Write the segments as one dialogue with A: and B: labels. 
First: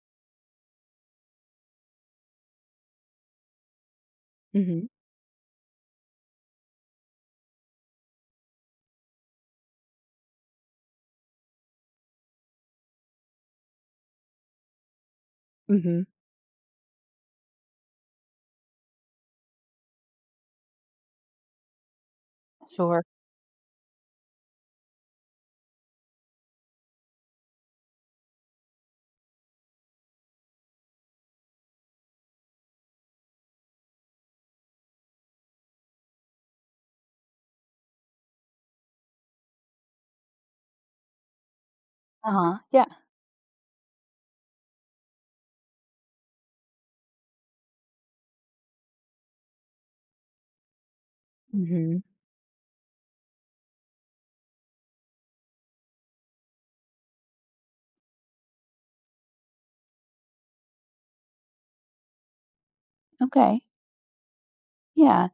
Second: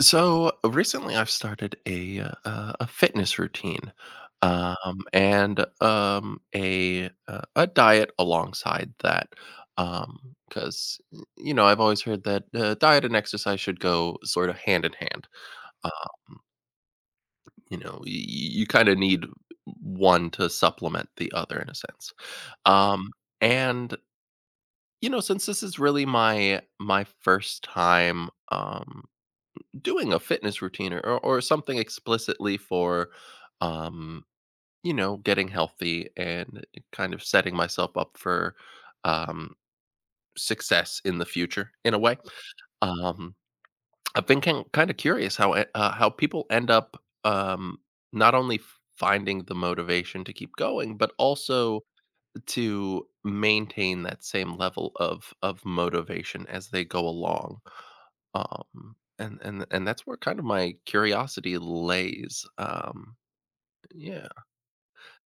A: So recently, I've started a fitness routine,
B: Mhm.
A: um, and a diet alongside that, because you know I've always heard that diet and exercise should go sort of hand in hand. Um,
B: Mhm.
A: you know, you kind of need one to supplement the other in a sense.
B: Sure.
A: Um, and You know, since this is really my first time, doing a fitness routine or something explicitly for um you know getting healthy and kind of setting myself up for um success in the future in a way.
B: Uh-huh. Yeah.
A: um I've been kind of curious how people end up not only finding the motivation to keep going, but also
B: Mhm.
A: to maintain that same level of motivation as they go along. And that's where kind of my curiosity lays.
B: Okay.
A: Yeah.
B: Yeah.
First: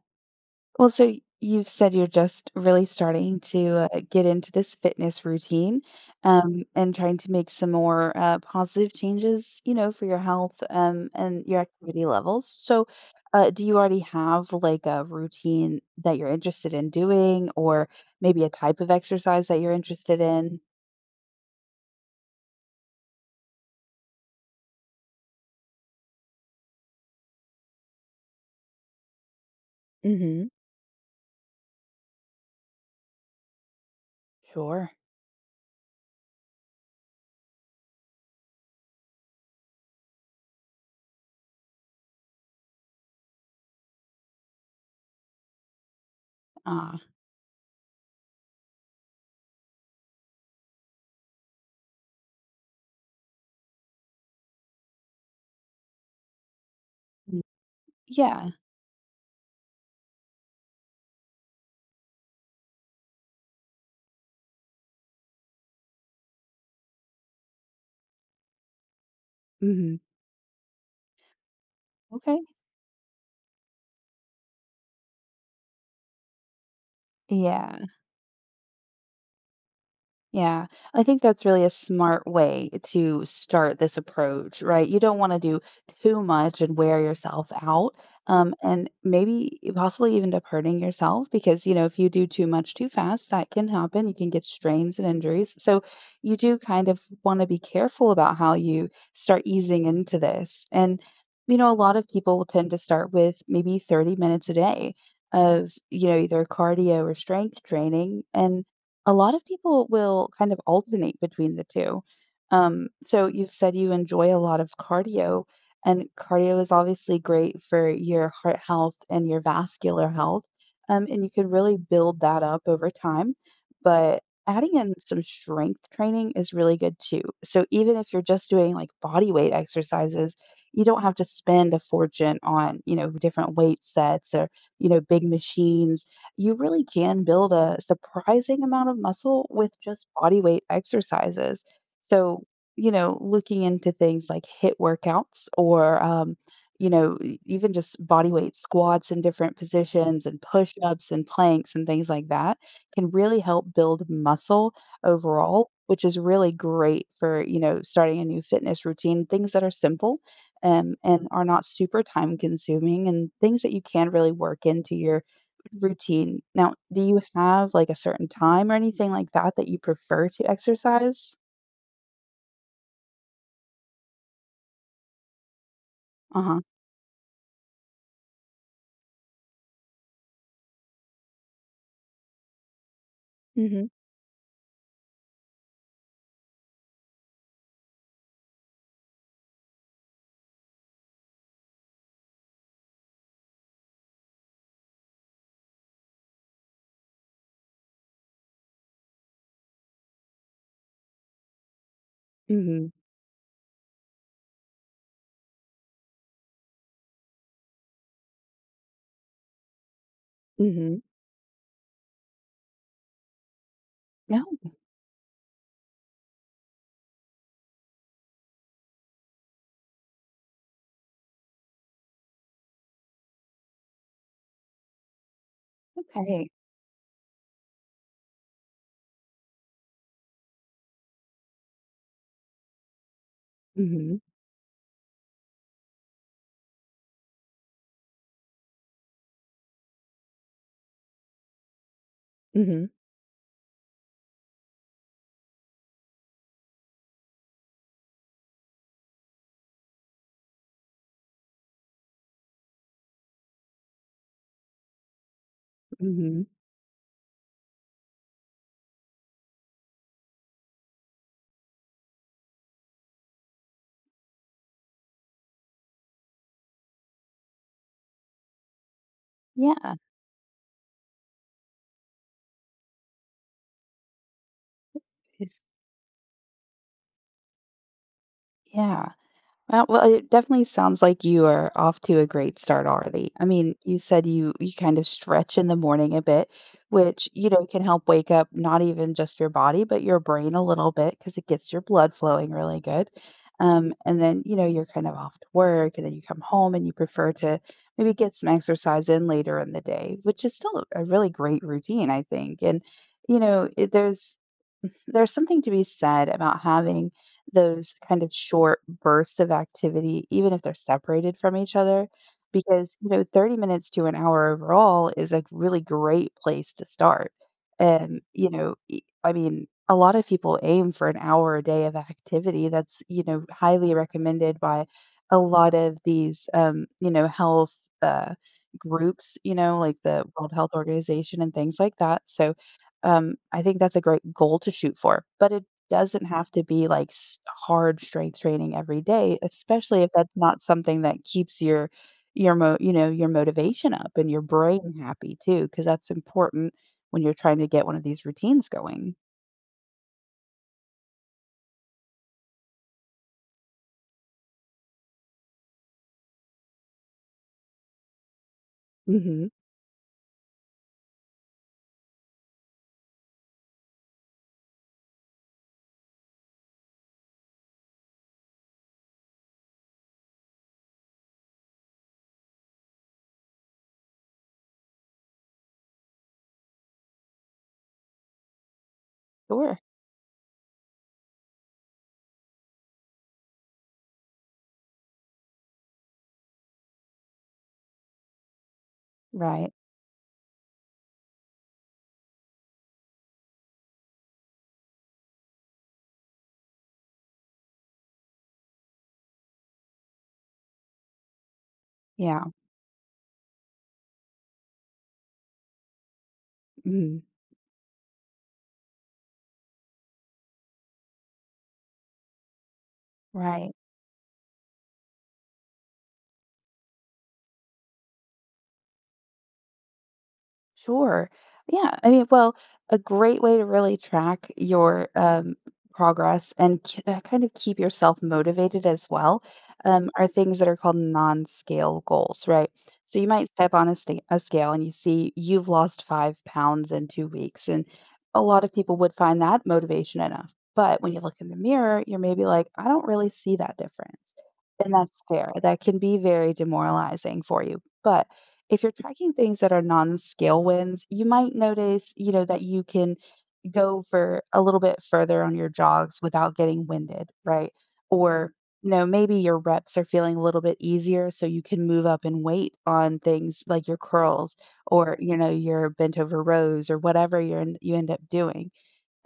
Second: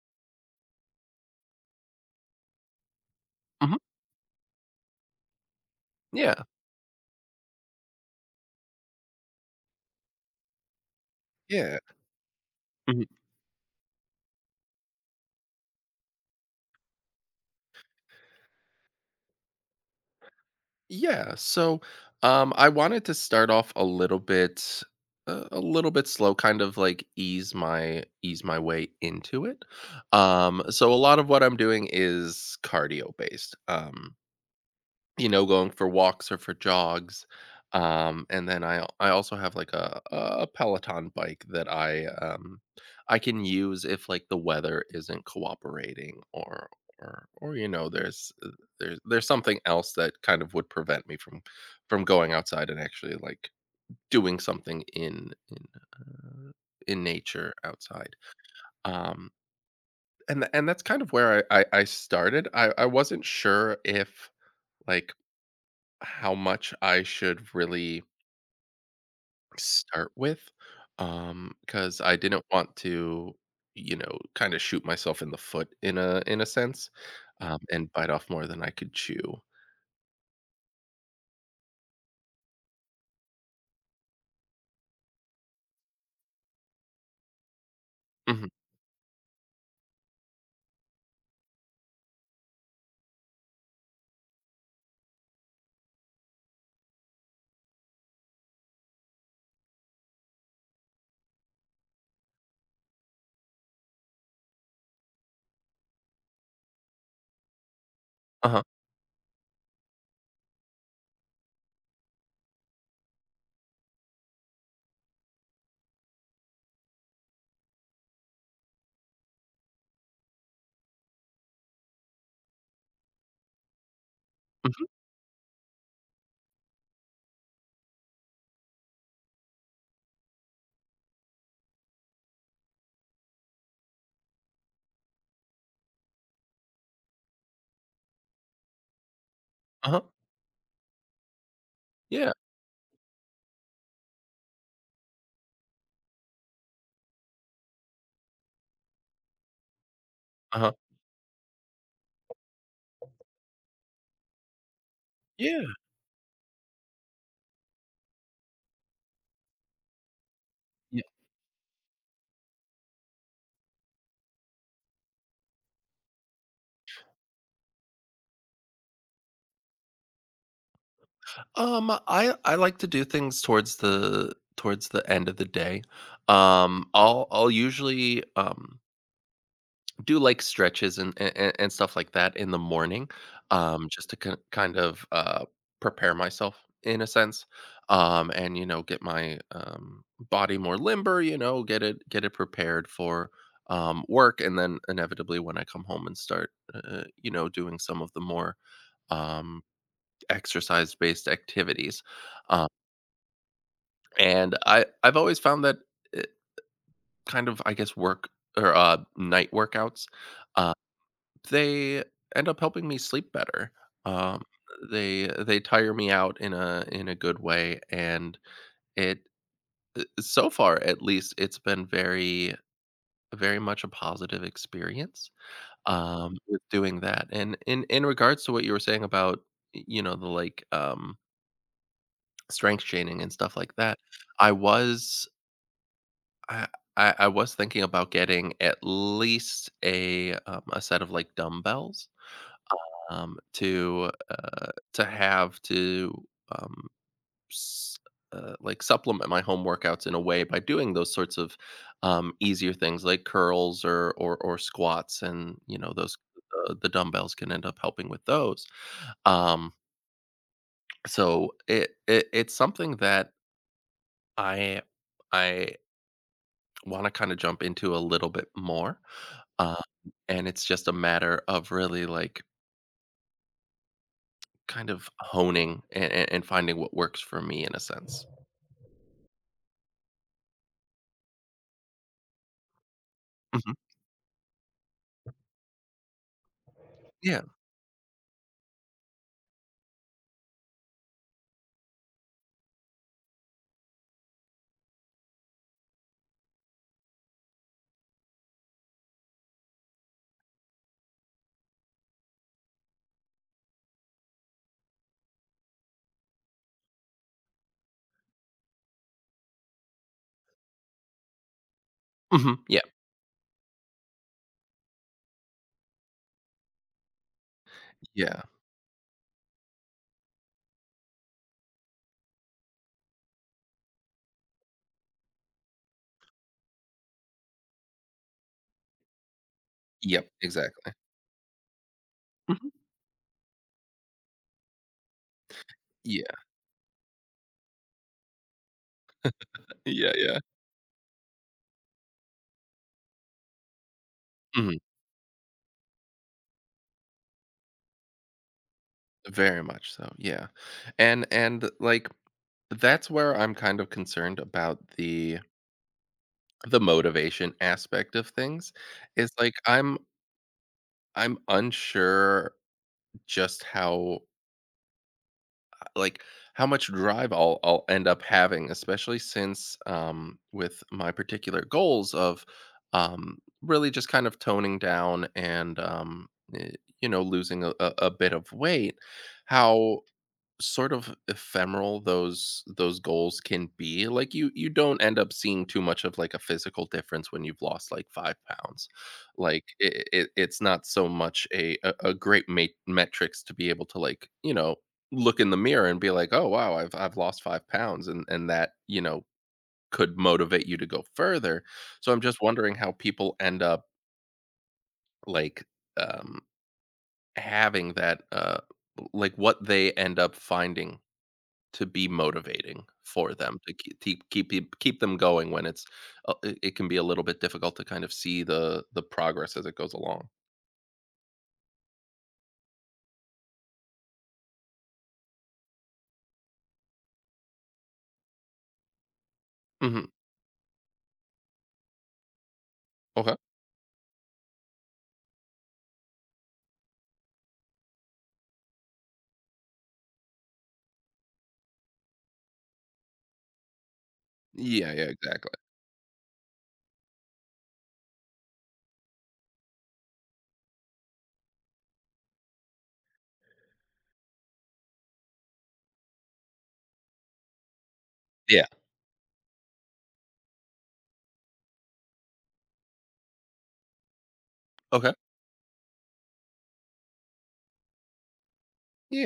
B: Well, so y- you said you're just really starting
A: Mhm.
B: to get into this fitness routine
A: Yeah.
B: and trying to make some more positive changes, you know, for your health and your
A: Yeah.
B: activity levels. So,
A: Mhm.
B: do you already have like a routine that you're interested in doing, or maybe a type of exercise that you're interested in?
A: Yeah. So, I wanted to start off a little bit, a little bit slow, kind of like ease my way into it.
B: Mhm.
A: So a lot of what I'm doing is cardio based.
B: Sure.
A: You know, going for walks or for jogs, and then I also have, like, a Peloton bike that I can use if, like, the weather isn't cooperating, or
B: Ah,
A: or, you know, there's something else that kind of would prevent me from going outside and actually, like, doing something in
B: mm,
A: nature outside.
B: yeah.
A: Um, and tha and that's kind of where I started. I wasn't sure if, like, how much I should really
B: Hmm.
A: start with, because I
B: Okay.
A: didn't want to, you know, kinda shoot myself in the foot in a sense,
B: Yeah.
A: and bite off more than I could chew.
B: Yeah, I think that's really a smart way to start this approach, right? You don't want to do too much and wear yourself out,
A: Mhm.
B: and maybe possibly even up hurting yourself because, you know, if you do too much too fast, that can happen. You can get strains and injuries. So you do kind of want to be careful about how you start easing into this. And, you know, a lot of people will tend to start with maybe 30 minutes a day of, you know, either cardio or strength training.
A: Uh-huh.
B: And a lot of people will kind of alternate between the two. So you've said you enjoy a lot of cardio, and cardio is obviously great for your heart health and your vascular health. And you can really build that up over time. But adding
A: Mhm.
B: in some strength training is really good too. So even if you're just doing like body weight exercises, you don't have to spend a fortune on, you know, different weight sets or, you know, big machines you really can build a surprising amount of muscle with
A: Uh-huh.
B: just body weight exercises.
A: Yeah.
B: So, you know, looking into things like HIIT workouts or, you know, even just body weight squats in different positions and
A: Uh-huh.
B: push ups and planks and things like that can really help build muscle
A: Yeah.
B: overall, which is really great for, you know, starting a new fitness routine, things that are simple
A: Yeah.
B: and are not super time consuming and things that you can really work into your routine. Now, do you have, like, a certain time or anything like that that you prefer to exercise?
A: I like to do things towards the end of the day.
B: Uh-huh.
A: I'll usually, do like stretches and stuff like that in the morning,
B: Mhm.
A: just to kind of, prepare myself in a sense, and, you know, get my, body more limber, you know, get it prepared for, work, and then inevitably when I come home and start, you know, doing some of the more, um, exercise-based activities, um,
B: Mhm.
A: and I've always found that it kind of, I guess, work or, night workouts, um
B: Mhm.
A: they end up helping me sleep better. Um,
B: No,
A: they tire me out in a good way, and it so far at least it's been very much a positive experience,
B: okay.
A: with doing that. And in regards to what you were saying about, you know, the like strength training and stuff like that,
B: Mhm.
A: I was I I was thinking about getting at least a set of like dumbbells,
B: Mhm.
A: to have to um, s- like supplement my home workouts in a way by doing those sorts of easier things like curls or squats, and you know those,
B: Mhm.
A: the dumbbells can end up helping with those. Um, so it, it's something that I I want to kind of jump into a little bit more, uh,
B: Yeah,
A: and it's just a matter of really, like, kind of
B: it's
A: honing and finding what works for me in a sense.
B: yeah. Well, it definitely sounds like you are off to a great start already. I
A: Mhm.
B: mean, you said you kind of stretch in the morning a bit, which,
A: Yeah.
B: you know, can help wake up not even just your body, but your brain a little bit because it gets your blood flowing really good. And then, you know, you're kind of off to work and then you come home and you prefer to maybe get some exercise in later in the day, which is still a really great routine, I think. And, you know, it, there's something to be said about having those kind of short bursts of activity, even if they're separated from each other,
A: Mhm. Yeah.
B: because you know, 30 minutes to an hour overall is a really great place to start. And
A: Yeah.
B: you know, I mean, a lot of people aim for an hour a day of activity. That's you know highly recommended by a lot of these you know health uh, groups. You know, like the
A: Yep.
B: World Health
A: Exactly.
B: Organization and things like that. So
A: Mhm.
B: I think that's a great goal to shoot for, but it doesn't
A: Yeah.
B: have to be like hard strength training every day, especially if
A: Yeah.
B: that's
A: Yeah.
B: not something that keeps your your motivation up and your
A: Mhm.
B: brain happy too, because that's important when you're trying to get one of these routines going.
A: Very much so. Yeah. And like that's where I'm kind of concerned about the motivation aspect of things is
B: Hmm.
A: like I'm unsure just how, like, how much drive I'll end up having, especially since with my particular goals of really just kind of toning down and, eh, you know, losing a bit of weight.
B: Sure.
A: How sort of ephemeral those goals can be. Like, you don't end up seeing too much of like a physical difference when you've lost like 5 pounds. Like
B: Right.
A: it, it's not so much a great metrics to be able to, like, you know, look in the mirror and be like, oh wow, I've lost 5 pounds, and that, you know, could motivate you to go further. So I'm just
B: Yeah.
A: wondering how people end up, like, um
B: Mhm.
A: having that, like, what they end up finding to be motivating for them
B: Right.
A: to keep them going when it's, it it can be a little bit difficult to kind of see the progress as it goes along.
B: Sure. Yeah. I mean, well, a great way to really track your progress and kind of keep yourself motivated as well
A: Mhm.
B: are things that are called non scale goals, right? So you
A: Okay.
B: might step on a scale and you see you've lost 5 pounds in 2 weeks. And a lot of people would find that motivation enough. But when you look in the mirror, you're maybe like, I don't really see that difference.
A: Yeah,
B: And
A: yeah,
B: that's
A: exactly.
B: fair. That can be very demoralizing for you. But if you're tracking things that are non-scale wins, you might notice, you know, that you can go for a little bit further on your jogs without getting winded, right? Or,
A: Yeah.
B: you know, maybe your reps are feeling a little bit easier so you can move up in weight on things like your curls
A: Okay.
B: or, you know, your bent over rows or whatever you end up doing.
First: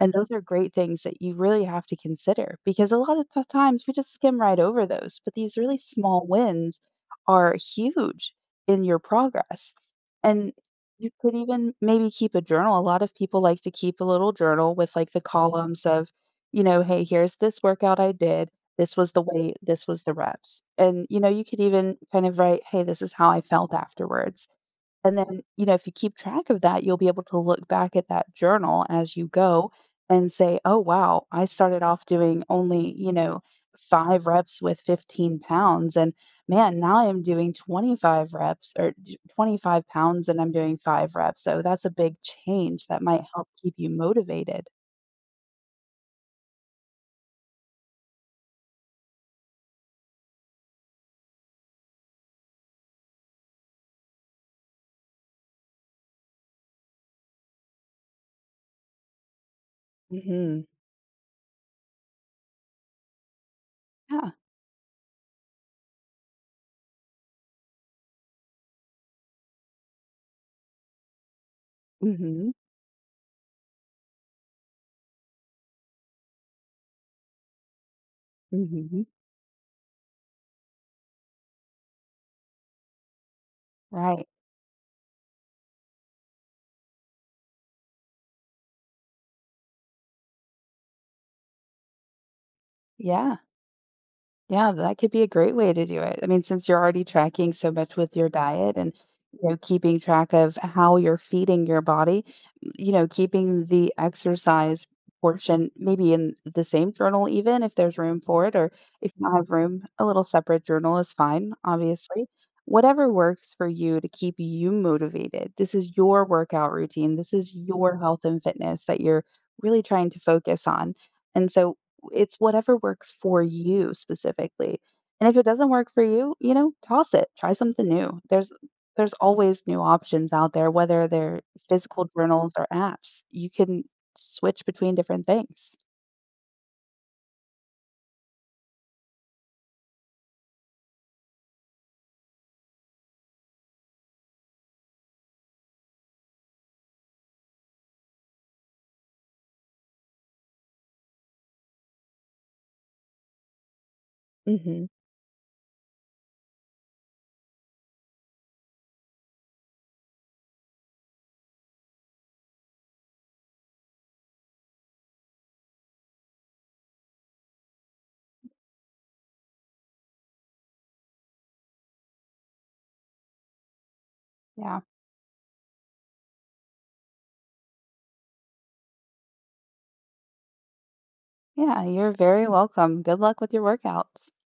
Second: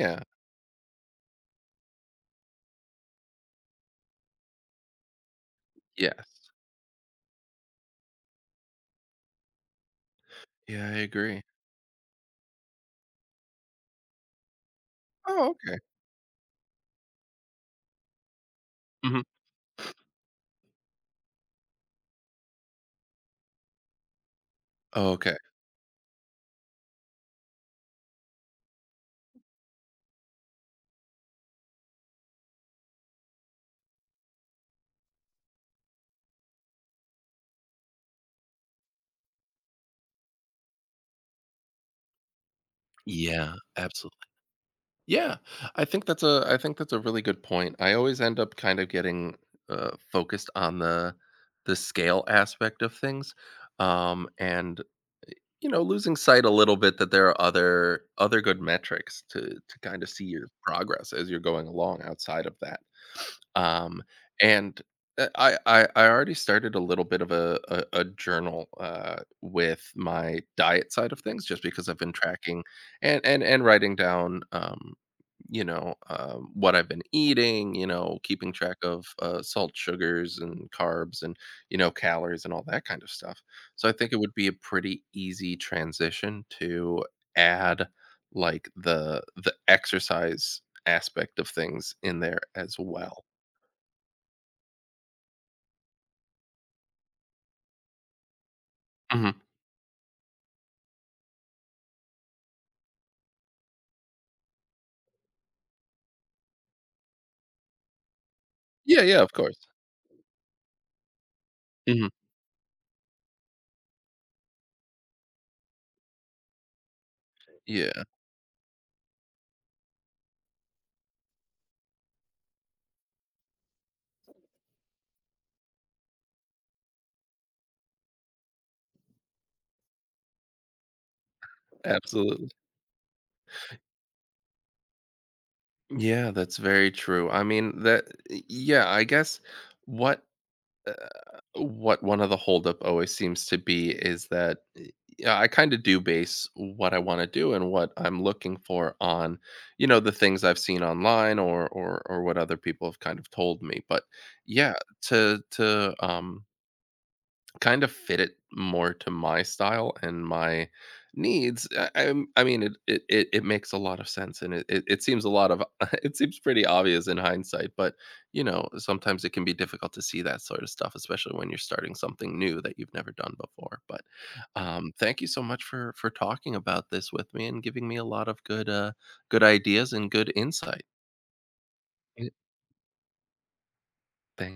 B: And those are great things that you really have to consider because a lot of times we just skim right over those, but these really small
A: Yes.
B: wins are huge in your progress. And
A: Yeah, I
B: you could
A: agree.
B: even maybe keep a journal. A lot of people like to keep a little journal with like the
A: Oh, okay.
B: columns of, you know, hey, here's this workout I did. This was
A: Mhm.
B: the weight, this was the reps. And, you know, you could even kind of write, hey, this is how I felt afterwards and
A: Okay.
B: then, you know, if you keep track of that, you'll be able to look back at that journal as you go and say, oh, wow, I started off doing only, you know, 5 reps with 15 pounds. And man, now I'm doing 25 reps or 25 pounds and I'm doing 5 reps. So that's a big change that might help
A: Yeah,
B: keep you
A: absolutely.
B: motivated.
A: Yeah, I think that's a really good point. I always end up kind of getting, focused on the scale aspect of things, and you know, losing sight a little bit that there are other good metrics to kind of see your
B: Hmm.
A: progress as you're going along outside of that. Um,
B: Yeah.
A: and I, I already started a little bit of a journal, with my diet side of things, just because I've been
B: Hmm.
A: tracking and writing down, you know, what I've been eating, you know, keeping track
B: Hmm.
A: of, salt, sugars, and carbs, and you know calories and all that kind of stuff. So I think it
B: Right.
A: would be a pretty easy transition to add, like, the exercise aspect of things in there as well.
B: Yeah. Yeah, that could be a great way to do it. I mean, since you're already tracking so much with your diet and
A: Mhm.
B: you know, keeping track of how you're feeding your body, you know, keeping the exercise portion maybe in the same journal, even if there's room for it, or
A: Yeah,
B: if
A: yeah,
B: you
A: of
B: don't have
A: course.
B: room, a little separate journal is fine,
A: Mhm.
B: obviously. Whatever works for you to keep you motivated. This is your workout routine. This is your
A: Yeah,
B: health and fitness that you're really trying to focus on. And so, it's whatever works for you specifically. And if it doesn't work for you, you know, toss it. Try something new. There's always new options out there, whether they're physical
A: absolutely.
B: journals or apps. You can switch between different things.
A: Yeah, that's very true. I mean, that yeah, I guess what Uh, what one of the holdup always seems to be is that, yeah, I kind of do base what I want to do and what I'm looking for on, you know, the things I've seen online, or what other people have kind of told me. But yeah,
B: Hmm.
A: to kind of fit it more to my style and my needs. I mean, it, it makes a lot of sense, and it, it seems a lot of it seems pretty obvious in hindsight. But you know, sometimes it can be difficult to see that sort of stuff, especially when you're starting something new that you've never done before. But
B: Yeah.
A: thank you so much for talking about this with me and giving me a lot of good, good ideas and good insight.
B: Yeah, you're
A: Yeah,
B: very welcome. Good luck with your workouts.
A: thank